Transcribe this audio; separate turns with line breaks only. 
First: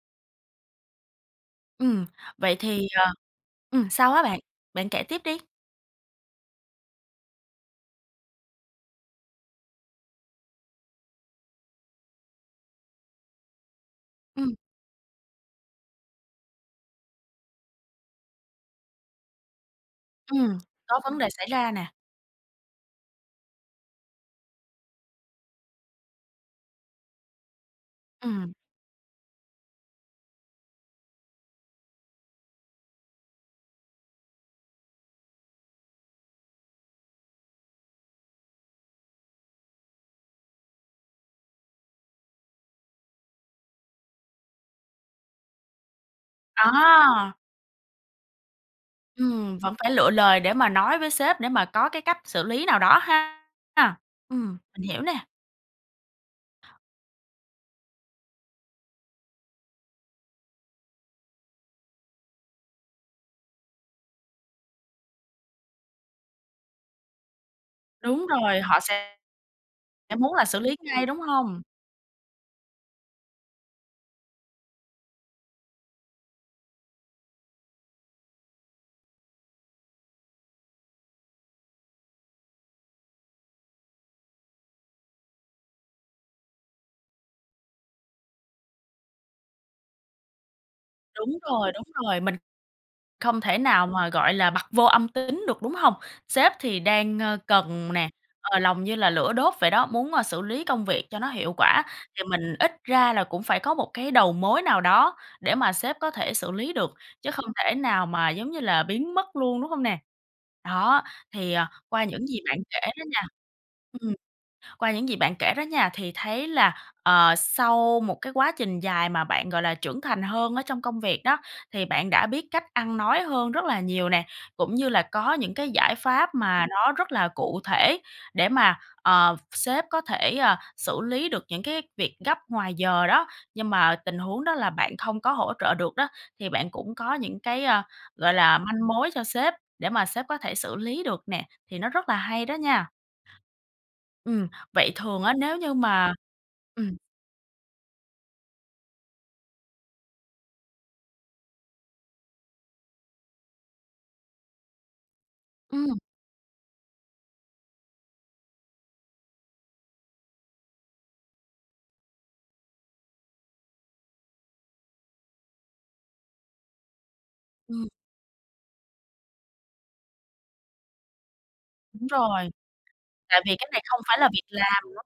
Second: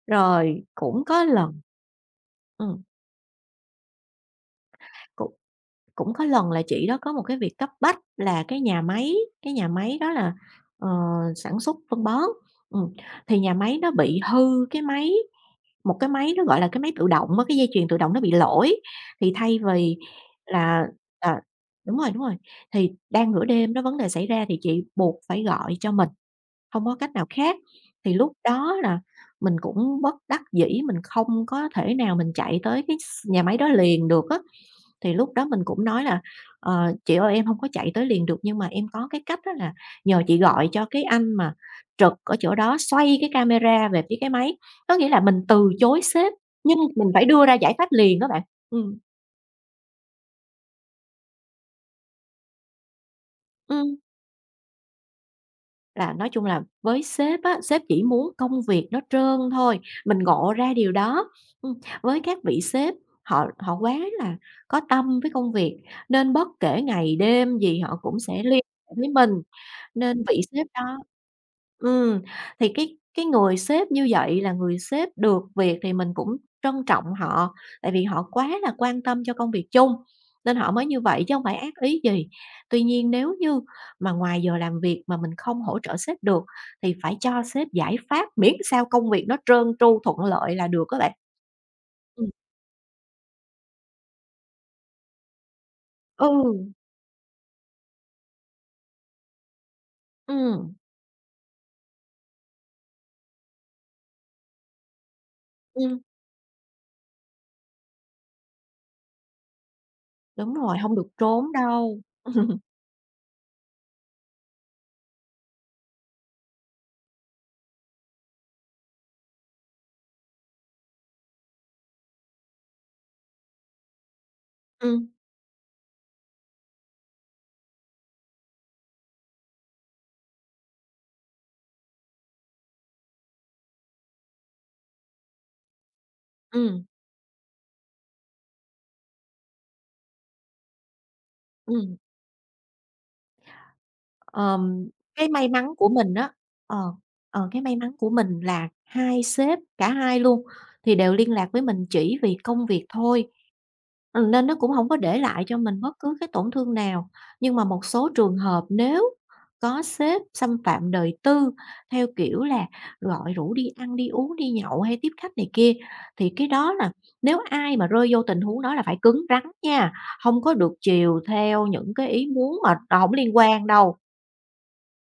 Rồi cũng có lần
Ừm, vậy
ừm.
thì, ờ ừm, sao á bạn? Bạn kể tiếp
Cũng
đi.
cũng có lần là chị đó có một cái việc cấp bách là cái nhà máy, cái nhà máy đó là, ờ, sản xuất phân bón, ừm, thì nhà máy nó bị
Ừm.
hư cái máy, một cái máy nó gọi là cái máy tự động á, cái dây chuyền tự động nó bị lỗi, thì thay vì
Ừm,
là
có vấn đề
à,
xảy ra nè.
đúng rồi, đúng rồi, thì đang nửa đêm đó vấn đề xảy ra thì chị buộc phải gọi cho mình, hông có cách nào khác. Thì lúc
Ừm.
đó là mình cũng bất đắc dĩ, mình không có thể nào mình chạy tới cái s nhà máy đó liền được á. Thì lúc đó mình cũng nói là "Ờ, chị ơi em hông có chạy tới liền được nhưng mà em có cái cách á, là nhờ chị gọi cho cái anh mà trực ở chỗ đó xoay cái camera về phía cái máy." Có nghĩa là mình từ chối sếp nhưng mình phải
À!
đưa ra giải pháp liền đó bạn. Ừm.
Ừm, vẫn phải lựa lời để mà nói với sếp để mà có cái cách xử lý nào đó ha.
Ừm.
À, ừm, mình hiểu nè.
Là nói chung là với sếp á, sếp chỉ muốn công việc nó trơn thôi, mình ngộ ra điều đó. Ừm, với các vị sếp họ họ quá là có tâm với công việc nên bất kể ngày đêm gì họ cũng
Đúng
sẽ liên
rồi, họ
hệ với
sẽ
mình
sẽ
nên
muốn
vị
là xử
sếp
lý
đó
ngay, đúng hông?
ừm, thì cái cái người sếp như vậy là người sếp được việc thì mình cũng trân trọng họ, tại vì họ quá là quan tâm cho công việc chung nên họ mới như vậy chứ hông phải ác ý gì. Tuy nhiên nếu như mà ngoài giờ làm việc mà mình không hỗ trợ sếp được thì phải cho sếp giải pháp miễn sao công việc nó trơn tru thuận lợi là được á bạn.
Đúng rồi, đúng rồi,
Ừm.
mình không thể nào mà, gọi là, bặt vô âm tín được, đúng hông? Sếp
Ừ.
thì đang, ơ, cần nè, ờ, lòng như là lửa đốt vậy đó, muốn, ơ, xử lý
Ừm.
công việc cho nó hiệu quả, thì mình ít ra là cũng phải có một cái đầu mối nào đó để mà sếp
Ừm.
có thể xử lý được, chứ không thể nào mà giống như là biến mất luôn, đúng hông nè?
Đúng rồi, hông
Đó,
được trốn
thì, ờ,
đâu.
qua những gì bạn kể đó nha ừm, qua những gì bạn kể đó nha, thì thấy là, ờ, sau một cái quá trình dài mà bạn, gọi là, trưởng thành hơn ở trong công việc đó, thì bạn đã biết cách ăn nói hơn rất là nhiều nè, cũng như là
Ừm.
có những cái giải pháp mà nó rất là cụ thể để mà, ờ, sếp có thể, à, xử lý được những cái việc gấp ngoài giờ đó. Nhưng mà tình huống đó là bạn không có hỗ trợ được đó, thì bạn
Ừm.
cũng có những cái, ơ, gọi là, manh mối cho sếp để mà sếp có thể xử lý được nè, thì nó
Ừm.
rất là hay đó nha. Ừm,
Ờm,
vậy thường
cái
á,
may
nếu
mắn
như
của mình
mà
á ờ,
ừm.
ờ, cái may mắn của mình là hai sếp, cả hai luôn thì đều liên lạc với mình chỉ vì công việc thôi, ừm, nên nó cũng hông có để lại cho mình
Ừm.
bất cứ cái tổn thương nào. Nhưng mà một số trường hợp nếu có sếp xâm phạm đời tư theo kiểu là gọi rủ đi ăn, đi uống, đi nhậu hay tiếp khách này kia, thì cái đó là nếu ai mà
Ừm.
rơi vô tình huống đó là phải cứng rắn nha, hông có được chiều theo những
Đúng
cái ý
rồi,
muốn mà, ờ, hổng liên
tại vì
quan
cái này
đâu.
không phải là việc làm, đúng hông?